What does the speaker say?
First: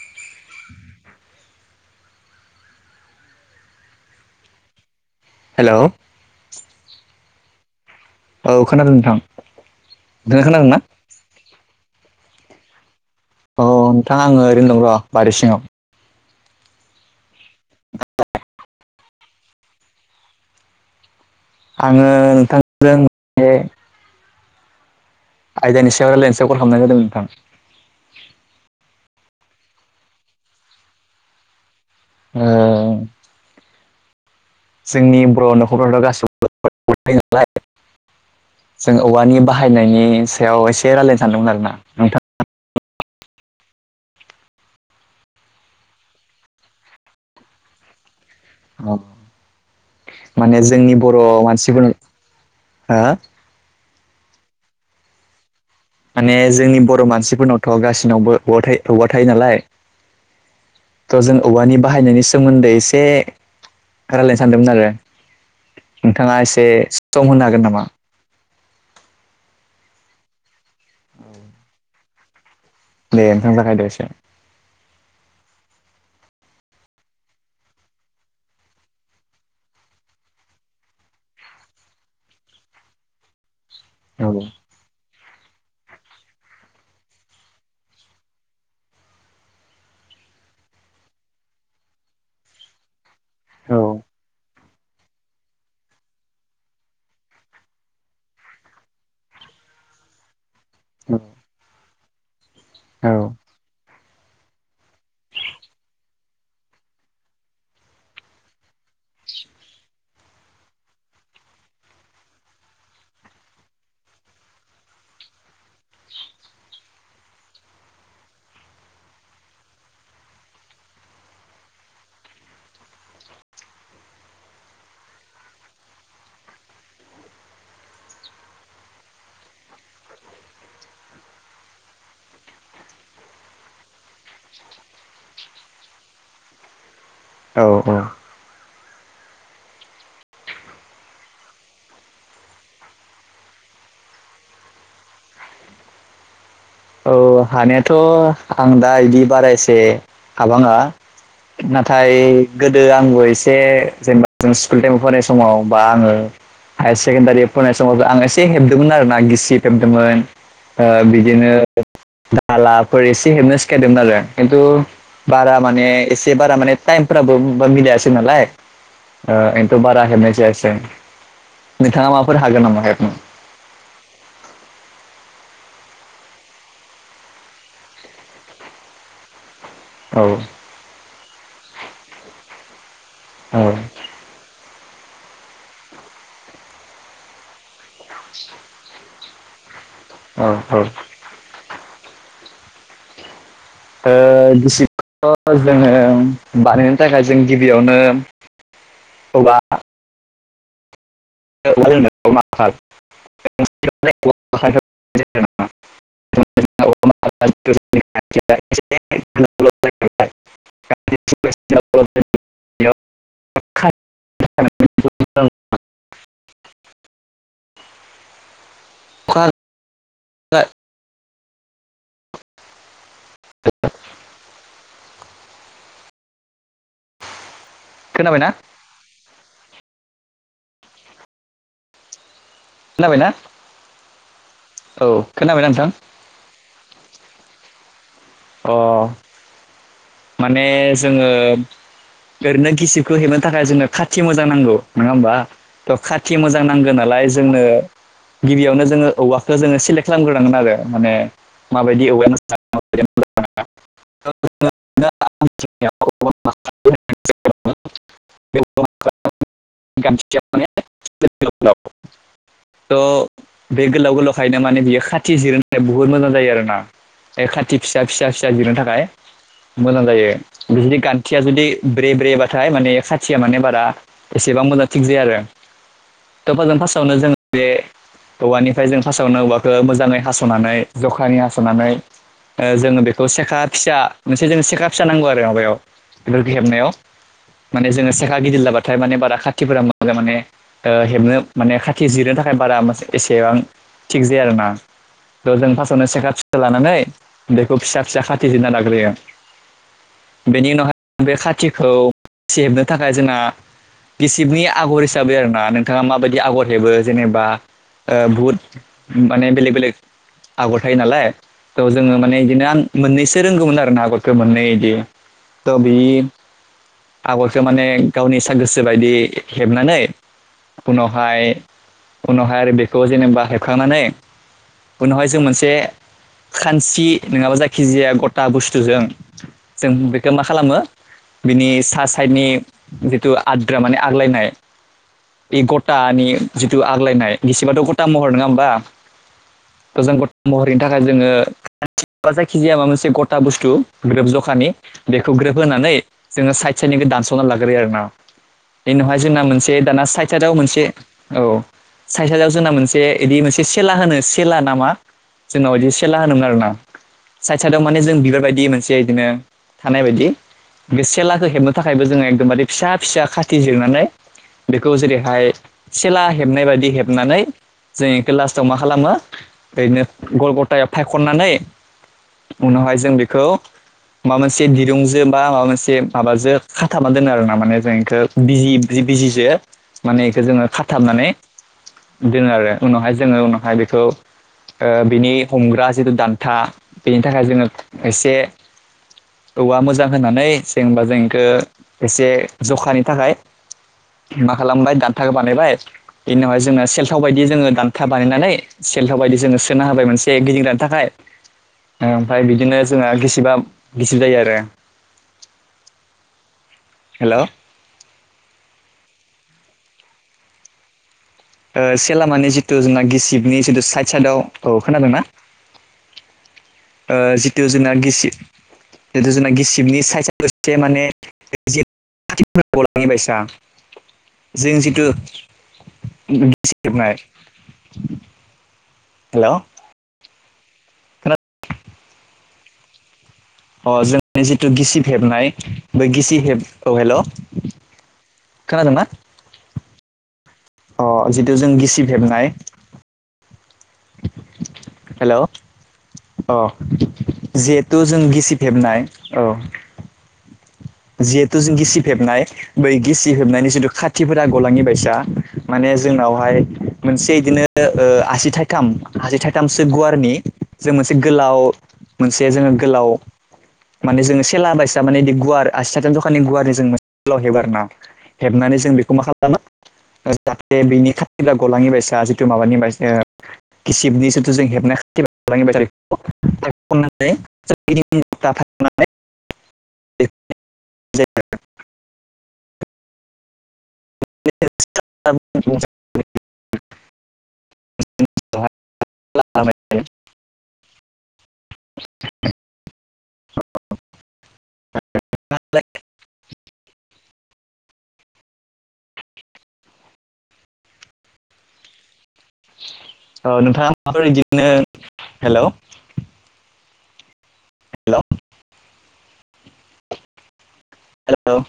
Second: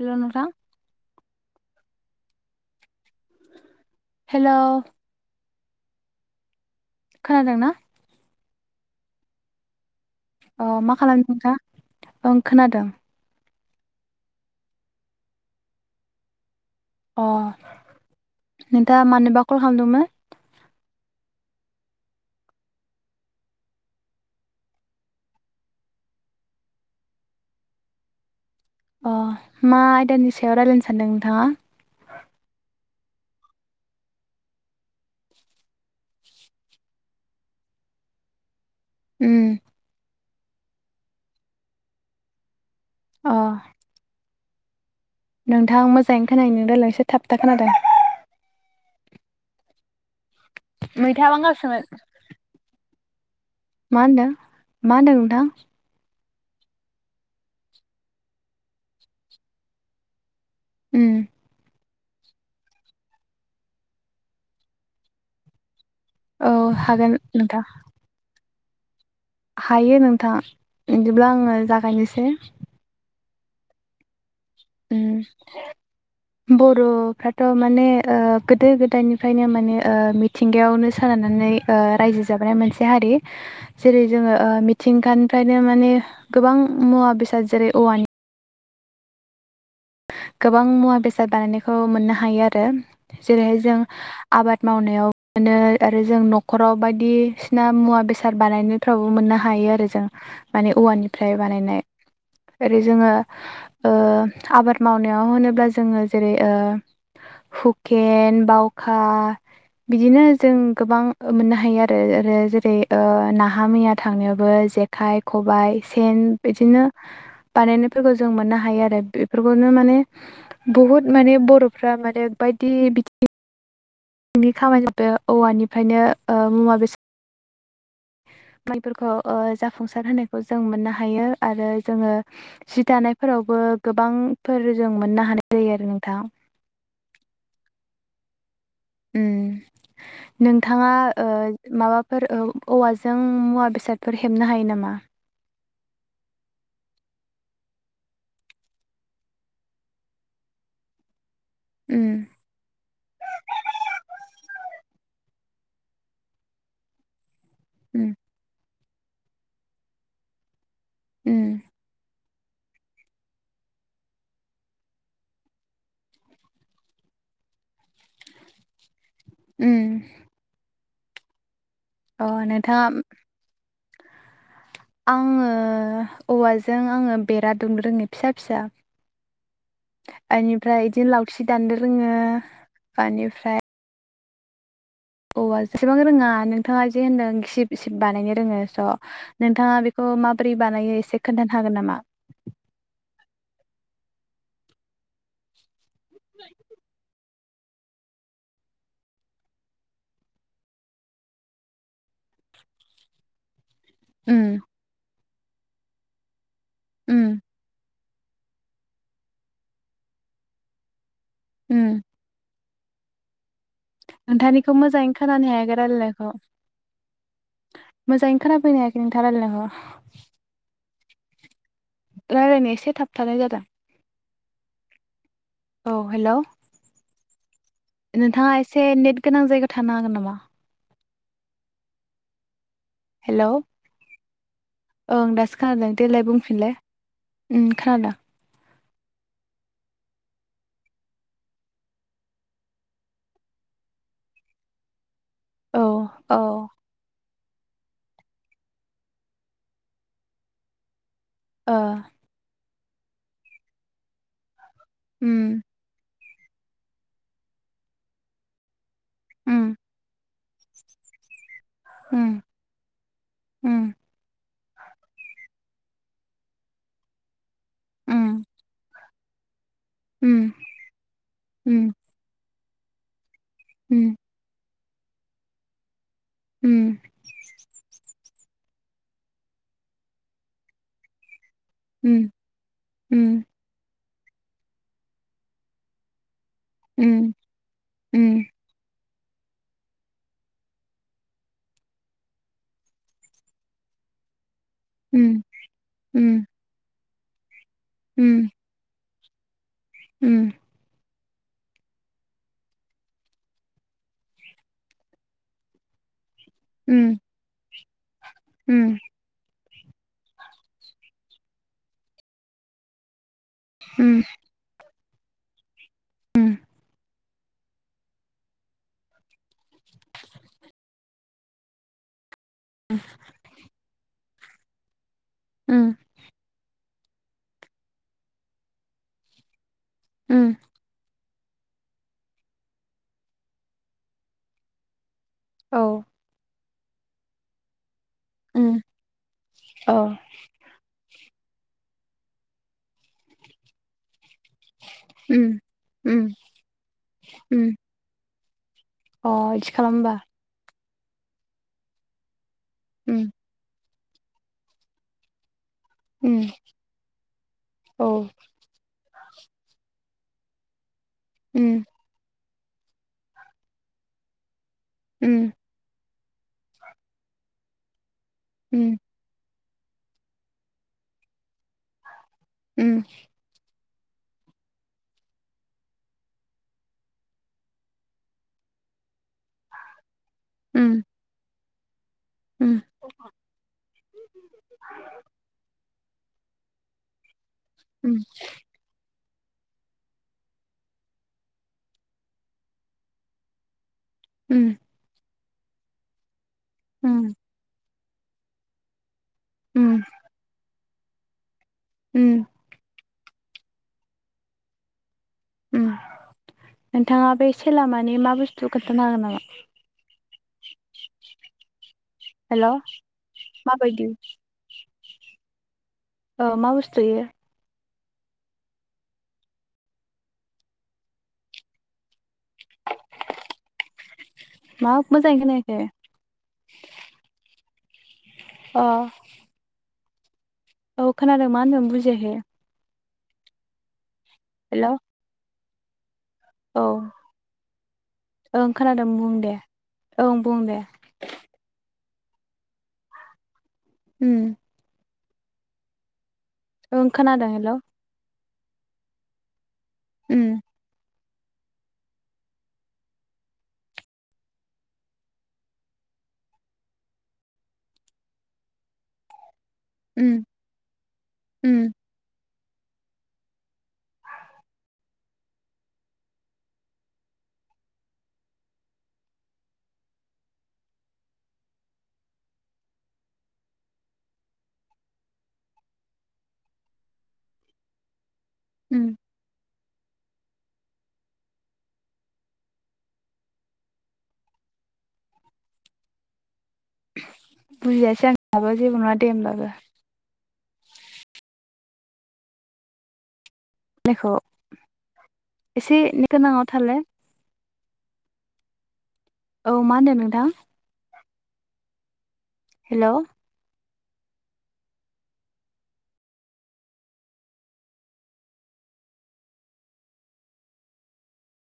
हेल' नोंथां hello hello खोनादोंना औ खोनादों नोंथां नोंथाङा खोनादों ना? अ मा खालामदों नोंथाङा ओं खोनादों अ नोंथाङा आङो ओरैनो दं र' बारि सिङाव अ नोंथा मानोबा कल खालामदोंमोन आङो नोंथांजों आयदानि सायाव रायलायनो सायाव कल खालामनाय जादों नोंथां। अ मा आयदानि सायाव रायलायनो सानदों नोंथाङा ओ जोंनि बर' न'खरफ्रावथ' गासिखौबो नालाय [unintelligible] जों औवानि उम बाहायनायनि सायाव एसे रायलायनो सानदों आरोना नोंथां अ नोंथां मोजाङै [unintelligible] ' एसे थाब थाब खोनादों माने जोंनि बर' मैथा बांगालसोमोन मानसिफोरनि हो मा होनदों मा होनदों नोंथां माने जोंनि बर' मानसिफोरनावथ' गासिनावबो औवा औवा थायो नालाय उम त' जों औवानि बाहायनायनि सोमोन्दै एसे रायलायनो सानदोंमोन आरो नोंथाङा औ एसे हागोन सम होनो नोंथां हागोन नामा? हायो नोंथाङा बिदिब्ला आङो जागायनोसै दे ओंथां जाखायदो एसे उम बर'फ्राथ' माने गोदो गोदायनिफ्रायनो माने मिथिंगायावनो साना रायजो जाबोनाय मोनसे हारि जेरै जोङो औ मिथिंगानिफ्रायनो माने गोबां मुवा बेसाद जेरै औवानि गोबां मुवा बेसाद बानायनायखौ मोननो हायो आरो जेरैहाय औ जों आबाद मावनायाव मोनो आरो जों न'खराव बायदिसिना मुवा बेसाद बानायनायफ्रावबो मोननो हा यो आरो जों माने औ औवानिफ्राय बानायनाय ओरै औ जोङो ओ आबाद मावनायाव होनोब्ला जोङो जेरै ओ हुखेन बावखा बिदिनो जों गोबां मोननो हायो आरो आरो जेरै नाहा मैया थांनायावबो जेखाय खबाइ सेन बिदिनो बानायनायफोरखौ जों मोननो हायो आरो बेफोर फोरखौनो माने बुहुत माने बर'फ्रा माने बायदि बिथिं नि खामानिया औवानिफ्रायनो मुवा बेसाद [inaudible] माइफोरखौ ओ जाफुंसार होनायखौ जों मोननो हायो आरो जोङो जि दानायफोरावबो गोबांफोर जों मोननो हानाय जायो आरो नोंथां औ औ उम नोंथाङा ओ माबाफोर औवाजों मुवा बेसादफोर हेबनो हायो नामा? औ हानायाथ' आं दा बिदि बारायसे हाबाङा। उम नाथाय गोदो आंबो एसे जेनेबा जों स्कुल टाइमाव फरायस समाव बा आङो हायार सेकेण्डारि फरायनाय समाव उम आं एसे हेब दोंमोन आरो ना गिसि फेबदोंमोन बिदिनो। उम दधालाफोर एसे हेबनो सिखायदोंमोन आरो खिन्थु बारा माने एसे बारा माने टाइम फोराबो मिलायासै नालाय [inaudible] ओ एनथ' उम बारा हेबनायसै नोंथाङा अ माफोर हागोन नोंथाङा नामा हेबनो? आङो औवाजों आङो बेरा दुमनो रोङो फिसा फिसा। औ बेनिफ्राय बिदिनो लावथि दान्नो रोङो औ बेनिफ्राय। औवा [unintelligible] जेसेबां रोङा नोंथाङा जे होनदों गिसिब। गिसिब बानायनो रोङो स' नोंथाङा बेखौ औ माबोरै औ बानायो एसे खोन्थानो हागोन नामा? ओ गिसिब थ' जोङो बानायनो थाखाय जों गिबियावनो। औवा। उम [unintelligible] उम [unintelligible] उम [unintelligible] नोंथांनिखौ मोजाङै खोनानो हायाखै रायलायनाय खौ मोजाङैनो खोनाफैनो हायाखै नोंथाङा रायलायनायखौ रायलायनो एसे थाबथानाय जादों। औ हेल'। खोनाबायना नोंथाङा एसे नेट गोनां जायगायाव थानो हागोन नामा? खोनाबायना हेलौ औ ओं दासो खोनाबायना नोंथां खोनादों देलाय बुंफिनलै। उम खोनादों। अ माने जोङो ओरैनो गिसिबखौ हेबनो थाखाय जोंनो खाथि मोजां नांगौ नङा होमबा? औ औ खाथि मोजां नांगौ नालाय जोंनो गिबियावनो जोङो औवाखौ जोङो सेलेक्ट खालामग्रोनांगोन आरो माने ओ माबायदि औवाया मोजां माबायदि औवाया मोजां नङा उम उम [unintelligible] [unintelligible] उम [unintelligible] त उम बे गोलाव गोलाव [unintelligible] ओंखायनो माने बियो खाथि जिरनो थाखाय बहुत मोजां जायो आरोना। ए खाथि फिसा फिसा उम फिसा [unintelligible] थाखाय मोजां जायो उम जुदि गान्थिया जुदि ब्रे ब्रे बाथाय माने खा खाथिया माने बारा एसेबां मोजां थिग जाया आरो। थ'फाजों उम फार्स्टआवनो जों बे औवानिफ्राय जों फार्स्टआवनो औवाखौ मोजाङै हास'नानै जखानि हास सनानै औ जोङो बेखौ सेखा फिसा मोनसे जोंनो सेखा फिसा नांगौ आरो माबायाव हेबनायाव उम माने जोङो सेेखा गिदिर लाबाथाय माने ब खाथिफोरा मोजां माने हेबनो माने खाथि जिरनो थाखाय बारा एसेबां थिग आरोना थ जों फार्स्टावनो सेखा फिसा लानानै बेखौ फिसा फिसा खाथि जिरना लाग्रोयो बेनि उनावहाय बे खाथिखौ हेबनो थाखाय जोंना गिसिबनि आगर हिसाबै आर ना नोंथाङा माबायदि। आगर हेबो जेनेबा बुहुत माने बेले बेलेग आगर थायो नालाय थह जोङो आं माने बिदिनो मोननैसो रोंगौमोन आरोना आगर दे दे त बि आगरखो माने गावनि स गोसो बायदि हेबनानै उनावहाय उनावहाय आरो बेखौ जेनेबा हेबखांनानै उनावहाय जों मोनसे खानस्रि नङाबा जायखिजाया गथा बुस्थुजों। जों बेखौ मा खालामो बिनि सा साइडनि जिथु आद्रा माने आग्लायनाय। बे गथानि जिथु आग्लायनाय गिसेबाथ' गथा गथा महर नङा होमबा गोजान गथा महरैनि थाखाय जोङो जायखिजाया मा मोनसे गथा बुस्थु ग्रोब ज खानि बेखौ ग्रोब होनानै उम जोङो साइद साइदनिखौ दानस'ना उम लाग्रोयो आरोना। बेनि उनावहाय अ जोंना इदि मोनसे दाना खालामबा साइदाव मोनसे औ साइदाव जोंना मोनसे उम बिदि मोनसे सेला होनो सेला नामा? जोंनाव बिदि सेला उम होनोमोन आरोना साइदाव साइदाव माने औ जों बिबारबायदि मोनसे बिदिनो थानाय बायदि बे सेलाखौ हेबनो उम थाखायबो जोङो एकदमबारे फिसा फिसा खाथि जिरनानै बेखौ उम जेरैहाय सेला हेबनाय बायदि हेबनानै जों बेखौ लास्टाव मा उम उम खालामो? ओरैनो गल गथायाव फायखननानै उम उनावहाय उम जों बेखौ माबा मोनसे दिरुंजो बा माबा मोनसे माबाजों खाथाबना दोनो आरोना माने जों बेखौ बिजि जि बिजिजो माने इखौ जोङो उम खाथाबनानै दोनो आरो उम उनावहाय जोङो उनावहाय बेखौ बिनि हमग्रा जिथु दान्था बेनि थाखाय जोङो उम एसे औवा मोजां होननानै जेनबा जोंखौ एसे जखानि थाखाय मा खालामबाय दान्थाखौ बानायबाय इनि उनावहाय जोंना सेलथाव उम बायदि जोङो दानथा [unintelligible] बानायनानै सेलथाव बायदि जोङो सोना होबाय मोनसे गिदिंग्रानि थाखाय ओमफ्राय उम बिदिनो जोंहा गिसिबा गिसिब जायो आरो। नोंथाङा हेल' ओ बे सेलामानि मा बुस्थु खोन्थानो हागोन नामा? से लामानि हेल' जिथु जोंना गिसिबनि जिथु माबायदि साइद साइदआव खोनादोंना? मा बुस्थु इयो? जुनार गिसिब जिथु जोंना गिसिबनि साइदाव साइदाव एसे माने [unintelligible] जों मा जिथु मोजाङै खोनायाखै [unintelligible] अ हेल' औ खोनादों मा होनदों बुजियाखै। अ जोंनि जिथु हेल' औ गिसिब हेबनाय बे गिसि हेब औ हेलौ ओं खोनादों बुं दे औ। अ जितु जों गिसिब हेबनाय उम हेल' अ ओं खोनादों हेल' जिहेथु जों गिसिब हेबनाय औ उम जिहेथु जों गिसिब हेबनाय बै गिसि हेबनायनि जिथु खाथिफोरा गलाङि बायसा माने जोंनावहाय मोनसे बिदिनो ओ आसि थाइथाम आसि थाइ- थामसो गुवार उम मोनसे गोलाव उम मोन- से जोङो गोलाव माने जोङो सेला बायसा माने बिदि गुवार आसि साथाम जखानि गुवारै जों मोनसे गोलाव हेबो आरोना हेबनानै जों बेखौ मा खालामो? जाहाथे बेनि खाथिफ्रा गलाङि बायसा जिथु माबानि बायसा गिसिबनि जिथु जों हेबनाय खाथि बानायो [unintelligible] [unintelligible] नानै उम दे [unintelligible] [unintelligible] बुजियासै आं माबा जेबो नङा दे होमबाबो। खौ एसे नेठ गोनाङाव थालाय औ मा होन्दों नोंथां? हेल' औ नोंथाङा माबाफोर बिदिनो हेलौ हेलौ हेलौ